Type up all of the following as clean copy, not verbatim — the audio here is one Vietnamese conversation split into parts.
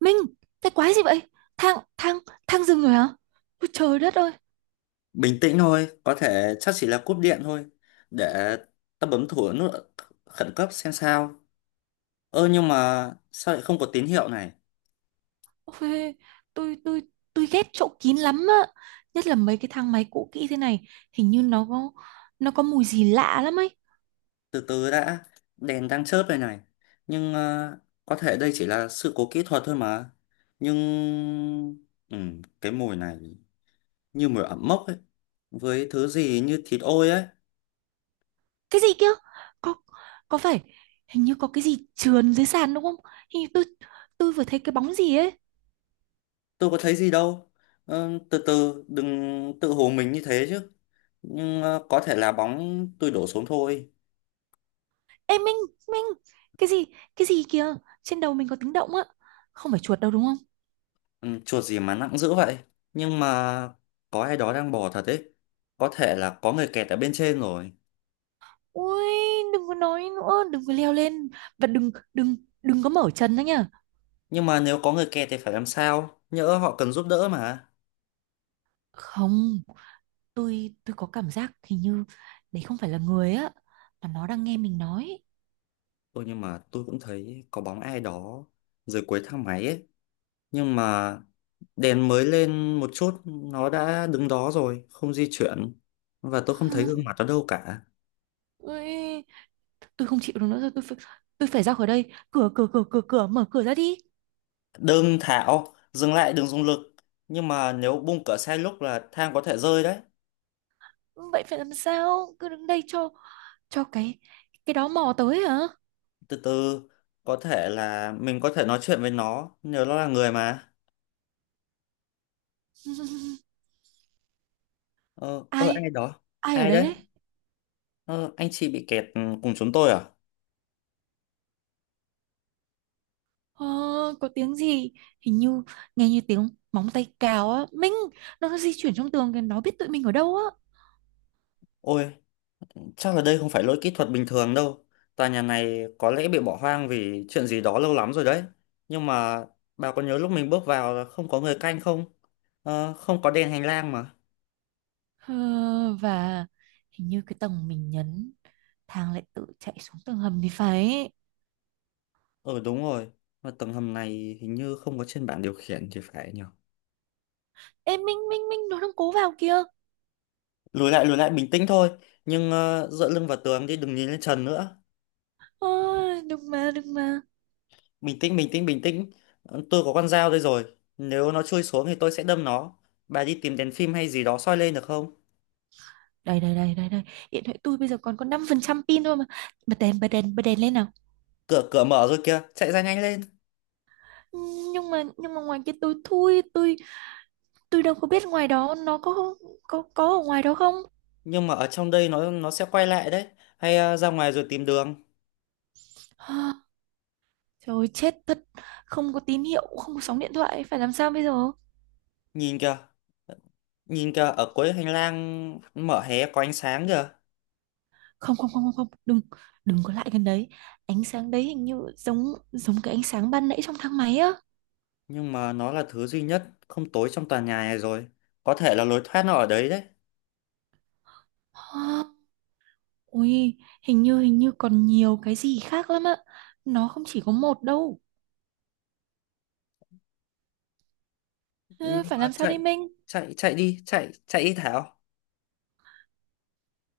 Minh, cái quái gì vậy? Thang, thang, thang dừng rồi hả? Ôi trời đất ơi! Bình tĩnh thôi, có thể chắc chỉ là cúp điện thôi. Để ta bấm thử nút khẩn cấp xem sao. Ơ, nhưng mà sao lại không có tín hiệu này? Ôi, tôi, tôi, tôi ghét chỗ kín lắm á. Nhất là mấy cái thang máy cũ kỹ thế này, hình như nó có mùi gì lạ lắm ấy. Từ từ đã, đèn đang chớp đây này. Nhưng có thể đây chỉ là sự cố kỹ thuật thôi mà. Nhưng ừ, cái mùi này như mùi ẩm mốc ấy, với thứ gì như thịt ôi ấy. Cái gì kia? Có, có phải, hình như có cái gì trườn dưới sàn đúng không? Hình như tôi, tôi vừa thấy cái bóng gì ấy. Tôi có thấy gì đâu. Ờ, từ từ, đừng tự hồ mình như thế chứ. Nhưng có thể là bóng tôi đổ xuống thôi. Ê Minh, Minh, cái gì, cái gì kìa? Trên đầu mình có tiếng động á. Không phải chuột đâu đúng không? Ừ, chuột gì mà nặng dữ vậy. Nhưng mà có ai đó đang bò thật đấy, có thể là có người kẹt ở bên trên rồi. Ui, đừng có nói nữa, đừng có leo lên và đừng đừng đừng có mở chân nữa nhá. Nhưng mà nếu có người kẹt thì phải làm sao, nhỡ họ cần giúp đỡ mà. Không, tôi có cảm giác hình như đấy không phải là người á mà nó đang nghe mình nói. Ôi, nhưng mà tôi cũng thấy có bóng ai đó dưới cuối thang máy ấy. Nhưng mà đèn mới lên một chút nó đã đứng đó rồi không di chuyển, và tôi không thấy gương mặt nó đâu cả. Ui, tôi không chịu được nữa rồi, tôi phải ra khỏi đây. Cửa cửa cửa cửa cửa mở cửa ra đi. Đừng Thảo, dừng lại, đừng dùng lực. Nhưng mà nếu bung cửa sai lúc là thang có thể rơi đấy. Vậy phải làm sao? Cứ đứng đây cho cái đó mò tới hả? Từ từ, có thể là mình có thể nói chuyện với nó nếu nó là người mà. Ờ, Ai ai đó. ai ở Ai đấy đấy? đấy? Ờ anh chị bị kẹt cùng chúng tôi à? Ờ, có tiếng gì hình như nghe như tiếng móng tay cào á Minh, nó di chuyển trong tường kìa, nó biết tụi mình ở đâu á. Ôi, chắc là đây không phải lỗi kỹ thuật bình thường đâu. Tòa nhà này có lẽ bị bỏ hoang vì chuyện gì đó lâu lắm rồi đấy. Nhưng mà bà có nhớ lúc mình bước vào là không có người canh không? Không có đèn hành lang mà. Ờ, và hình như cái tầng mình nhấn, thang lại tự chạy xuống tầng hầm thì phải. Ờ đúng rồi, mà tầng hầm này hình như không có trên bảng điều khiển thì phải nhỉ. Ê Minh Minh Minh, nó đang cố vào kìa. Lùi lại, bình tĩnh thôi. Nhưng dựa lưng vào tường đi, đừng nhìn lên trần nữa. Ờ, đừng mà. Bình tĩnh. Ờ, tôi có con dao đây rồi, nếu nó chui xuống thì tôi sẽ đâm nó. Bà đi tìm đèn phim hay gì đó soi lên được không? Đây đây đây đây đây, điện thoại tôi bây giờ còn có 5% pin thôi mà. Bật đèn, bật đèn lên nào. Cửa cửa mở rồi kìa, chạy ra nhanh lên. Ừ, nhưng mà ngoài kia tôi, tôi đâu có biết ngoài đó nó có có ở ngoài đó không. Nhưng mà ở trong đây nó sẽ quay lại đấy. Hay ra ngoài rồi tìm đường. Trời ơi, chết thật, không có tín hiệu, không có sóng điện thoại, phải làm sao bây giờ? Nhìn kìa nhìn kìa ở cuối hành lang mở hé có ánh sáng kìa. Không không không không không, đừng, đừng có lại gần đấy. Ánh sáng đấy hình như giống giống cái ánh sáng ban nãy trong thang máy á. Nhưng mà nó là thứ duy nhất không tối trong tòa nhà này rồi, có thể là lối thoát nó ở đấy đấy. Hả? Ui, hình như còn nhiều cái gì khác lắm á. Nó không chỉ có một đâu. Nhưng Ờ, phải mà làm sao chạy, đây Minh? Chạy chạy đi Thảo.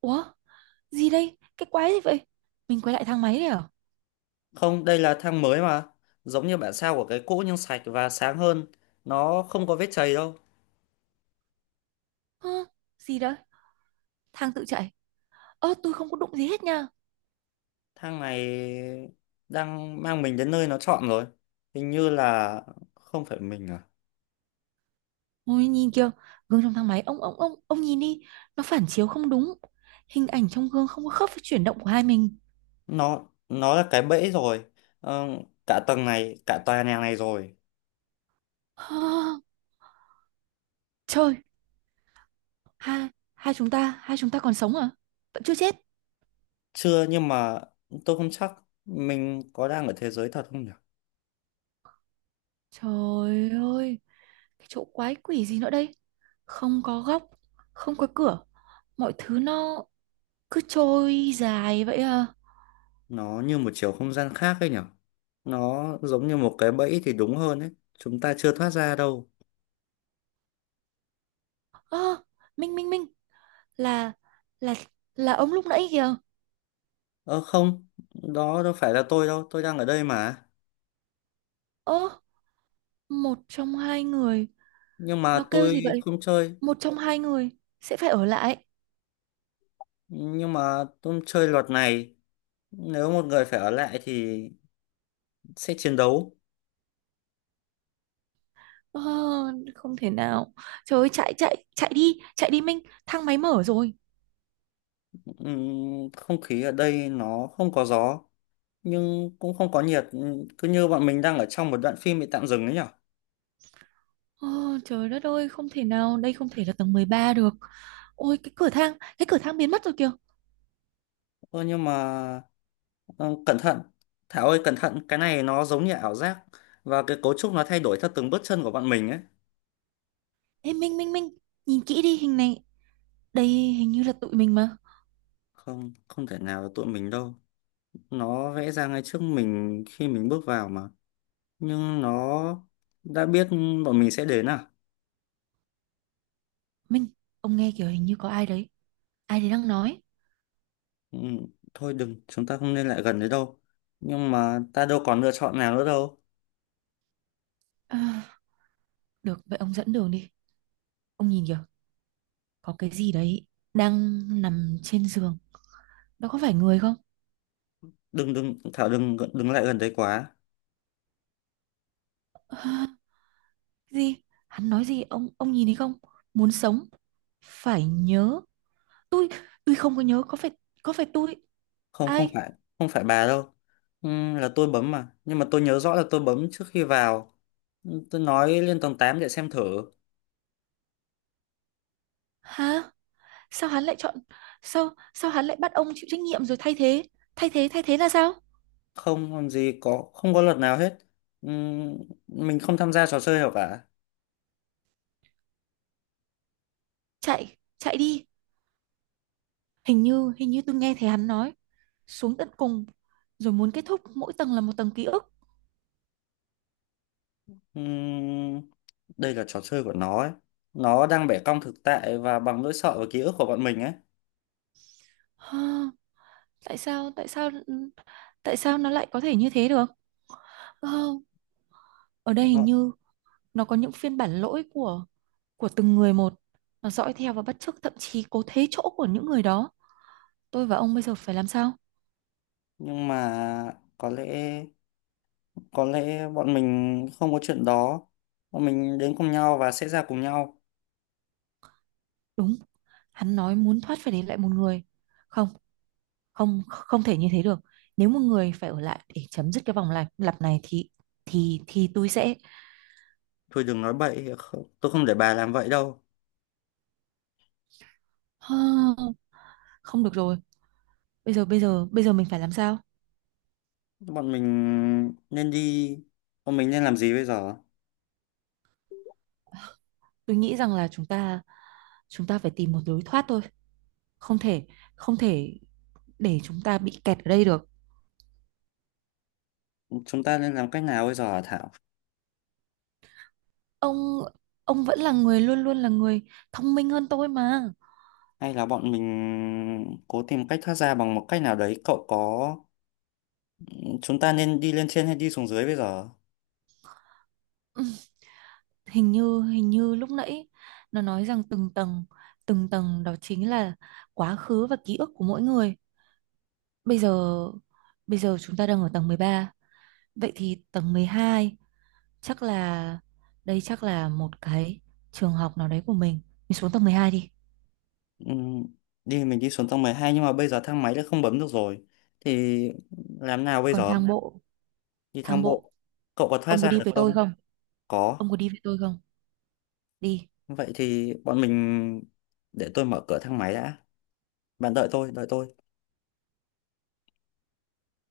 Ủa, gì đây? Cái quái gì vậy? Mình quay lại thang máy đấy à? Không, đây là thang mới mà. Giống như bản sao của cái cũ nhưng sạch và sáng hơn. Nó không có vết chày đâu. Hả? Gì đó? Thang tự chạy. Ơ, tôi không có đụng gì hết nha. Thang này đang mang mình đến nơi nó chọn rồi. Hình như là không phải mình à. Ôi nhìn kìa, gương trong thang máy, ông, nhìn đi, nó phản chiếu không đúng. Hình ảnh trong gương không có khớp với chuyển động của hai mình. Nó là cái bẫy rồi. Ờ, cả tầng này, cả tòa nhà này rồi. Hơ, trời, hai hai chúng ta còn sống à? Vẫn chưa chết. Chưa, nhưng mà tôi không chắc mình có đang ở thế giới thật không nhỉ? Trời ơi, cái chỗ quái quỷ gì nữa đây? Không có góc, không có cửa, mọi thứ nó cứ trôi dài vậy à. Nó như một chiều không gian khác ấy nhỉ? Nó giống như một cái bẫy thì đúng hơn ấy. Chúng ta chưa thoát ra đâu. Ơ, Minh Minh Minh, là là là ông lúc nãy kìa. Ờ không, đó đâu phải là tôi đâu, tôi đang ở đây mà. Ơ, một trong hai người. Nhưng Nó mà kêu tôi gì vậy? không chơi, Một trong hai người sẽ phải ở lại. nhưng mà tôi chơi luật này. Nếu một người phải ở lại thì sẽ chiến đấu. Ờ, không thể nào. Trời ơi, chạy chạy chạy đi Minh, thang máy mở rồi. Ừm, Không khí ở đây nó không có gió, nhưng cũng không có nhiệt. Cứ như bọn mình đang ở trong một đoạn phim bị tạm dừng ấy nhở. Ờ, trời đất ơi, không thể nào, đây không thể là tầng 13 được. Ôi cái cửa thang biến mất rồi kìa. Ờ nhưng mà ờ, cẩn thận, Thảo ơi cẩn thận, cái này nó giống như ảo giác. Và cái cấu trúc nó thay đổi theo từng bước chân của bọn mình ấy. Ê Minh Minh Minh, nhìn kỹ đi hình này. Đây hình như là tụi mình mà. Không, không thể nào là tụi mình đâu. Nó vẽ ra ngay trước mình khi mình bước vào mà, nhưng nó đã biết bọn mình sẽ đến à? Minh, ông nghe kiểu hình như có ai đấy đang nói. ừ, Thôi đừng, chúng ta không nên lại gần đấy đâu. Nhưng mà ta đâu còn lựa chọn nào nữa đâu. À, được, vậy ông dẫn đường đi. Ông nhìn kìa, có cái gì đấy đang nằm trên giường. Đó có phải người không? Đừng đừng Thảo, đừng đừng lại gần đấy quá. Ờ. Gì? Hắn nói gì? Ông nhìn thấy không? Muốn sống phải nhớ. tôi tôi không có nhớ, có phải, có phải tôi? Không, không Ai? phải, không phải bà đâu. Ừ, là tôi bấm mà, nhưng mà tôi nhớ rõ là tôi bấm trước khi vào. Ừ, tôi nói lên tầng 8 để xem thử. Hả? Sao hắn lại chọn? Sao Sao hắn lại bắt ông chịu trách nhiệm rồi thay thế? Thay thế là sao? Không làm gì có, không có luật nào hết. Ừ, mình không tham gia trò chơi nào cả. Chạy, chạy đi. Hình như tôi nghe thấy hắn nói, xuống tận cùng rồi muốn kết thúc, mỗi tầng là một tầng ký ức. Ừm, đây là trò chơi của nó ấy. Nó đang bẻ cong thực tại và bằng nỗi sợ và ký ức của bọn mình ấy. Hơ, tại sao, tại sao nó lại có thể như thế được? Ờ, ở đây hình Nó, như nó có những phiên bản lỗi của từng người một, nó dõi theo và bắt chước, thậm chí cố thế chỗ của những người đó. Tôi và ông bây giờ phải làm sao? nhưng mà có lẽ bọn mình không có chuyện đó. Bọn mình đến cùng nhau và sẽ ra cùng nhau. Đúng, hắn nói muốn thoát phải để lại một người. Không, không không thể như thế được. Nếu một người phải ở lại để chấm dứt cái vòng lặp lặp này thì thì tôi sẽ… Thôi đừng nói bậy, tôi không để bà làm vậy đâu. Ha, không được rồi. Bây giờ bây giờ mình phải làm sao? Bọn mình nên đi, bọn mình nên làm gì bây giờ? Tôi nghĩ rằng là chúng ta phải tìm một lối thoát thôi. Không thể, không thể để chúng ta bị kẹt ở đây được. Chúng ta nên làm cách nào bây giờ hả Thảo? Ông ông vẫn là người, luôn luôn là người thông minh hơn tôi mà. Hay là bọn mình cố tìm cách thoát ra bằng một cách nào đấy? Cậu có chúng ta nên đi lên trên hay đi xuống dưới bây giờ? Ừ, hình như hình như lúc nãy nó nói rằng từng tầng, từng tầng đó chính là quá khứ và ký ức của mỗi người. Bây giờ Bây giờ chúng ta đang ở tầng 13. Vậy thì tầng 12 chắc là, đây chắc là một cái trường học nào đấy của mình. Mình xuống tầng 12 đi. Ừm, đi mình đi xuống tầng 12, nhưng mà bây giờ thang máy đã không bấm được rồi. Thì làm nào bây Còn giờ? Đi thang thang bộ, bộ. Cậu có thoát ông có ra đi được với tôi không? không? Có. Ông có đi với tôi không? Đi. Vậy thì bọn mình, để tôi mở cửa thang máy đã. Bạn đợi tôi, đợi tôi.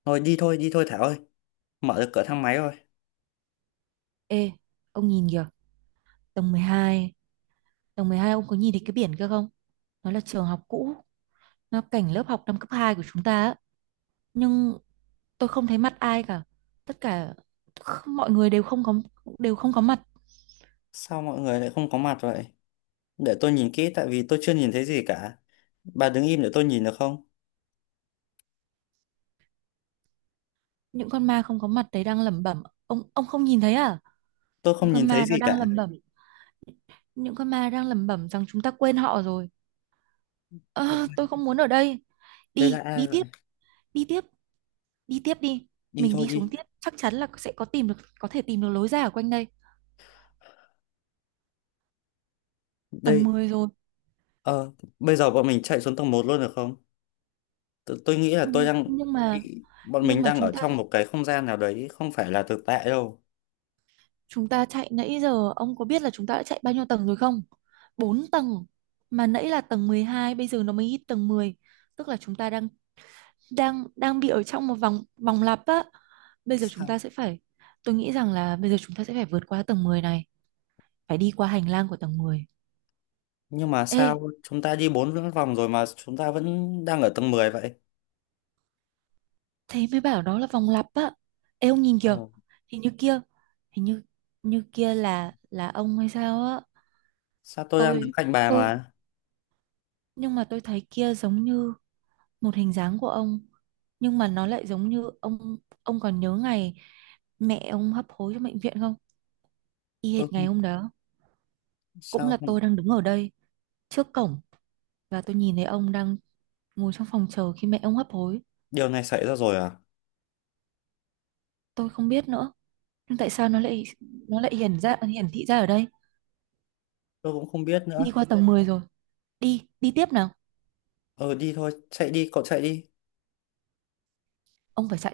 Thôi đi thôi, đi thôi Thảo ơi. Mở được cửa thang máy rồi. Ê, ông nhìn kìa, tầng 12. Tầng mười hai, ông có nhìn thấy cái biển kia không? Nó là trường học cũ, nó cảnh lớp học năm cấp 2 của chúng ta á. Nhưng tôi không thấy mặt ai cả. Tất cả mọi người đều không có, đều không có mặt. Sao mọi người lại không có mặt vậy? Để tôi nhìn kỹ, tại vì tôi chưa nhìn thấy gì cả. Bà đứng im để tôi nhìn được không? Những con ma không có mặt đấy đang lẩm bẩm. Ông không nhìn thấy à? Tôi Những không nhìn con thấy ma nó gì đang cả. lẩm bẩm. Những con ma đang lẩm bẩm rằng chúng ta quên họ rồi. Đây, Ờ, tôi không muốn ở đây. đây là Đi, ai đi vậy? tiếp, đi tiếp, đi tiếp đi. Đi Mình thôi đi xuống đi. tiếp, chắc chắn là sẽ có tìm được, có thể tìm được lối ra ở quanh đây. Tầng Đây. 10 rồi. Ờ, bây giờ bọn mình chạy xuống tầng 1 luôn được không? Tôi nghĩ là Ừ, tôi đang nhưng mà bị bọn nhưng mình mà đang chúng ở ta trong một cái không gian nào đấy không phải là thực tại đâu. chúng ta chạy nãy giờ ông có biết là chúng ta đã chạy bao nhiêu tầng rồi không? 4 tầng, mà nãy là tầng 12, bây giờ nó mới hit tầng 10. Tức là chúng ta đang đang đang bị ở trong một vòng vòng lặp á. Bây giờ chúng Sao ta sẽ phải… Tôi nghĩ rằng là bây giờ chúng ta sẽ phải vượt qua tầng 10 này, phải đi qua hành lang của tầng 10. nhưng mà Ê, sao chúng ta đi 4 vòng rồi mà chúng ta vẫn đang ở tầng 10 vậy? thế mới bảo đó là vòng lặp á. Ê, ông nhìn Ờ, kìa, hình như kia, hình như như kia là ông hay sao á. sao tôi đang đứng Tôi cạnh bà tôi mà? nhưng mà tôi thấy kia giống như một hình dáng của ông, nhưng mà nó lại giống như ông. Ông còn nhớ ngày mẹ ông hấp hối trong bệnh viện không? Y Tôi hệt ngày không- hôm đó, cũng sao là không- tôi đang đứng ở đây trước cổng và tôi nhìn thấy ông đang ngồi trong phòng chờ khi mẹ ông hấp hối. Điều này xảy ra rồi à? Tôi không biết nữa, nhưng tại sao nó lại, nó lại hiển ra, hiển thị ra ở đây? Tôi cũng không biết Đi nữa. qua tầng 10 rồi. Đi, đi tiếp nào. Ờ đi thôi, chạy đi cậu, chạy đi. Ông phải chạy.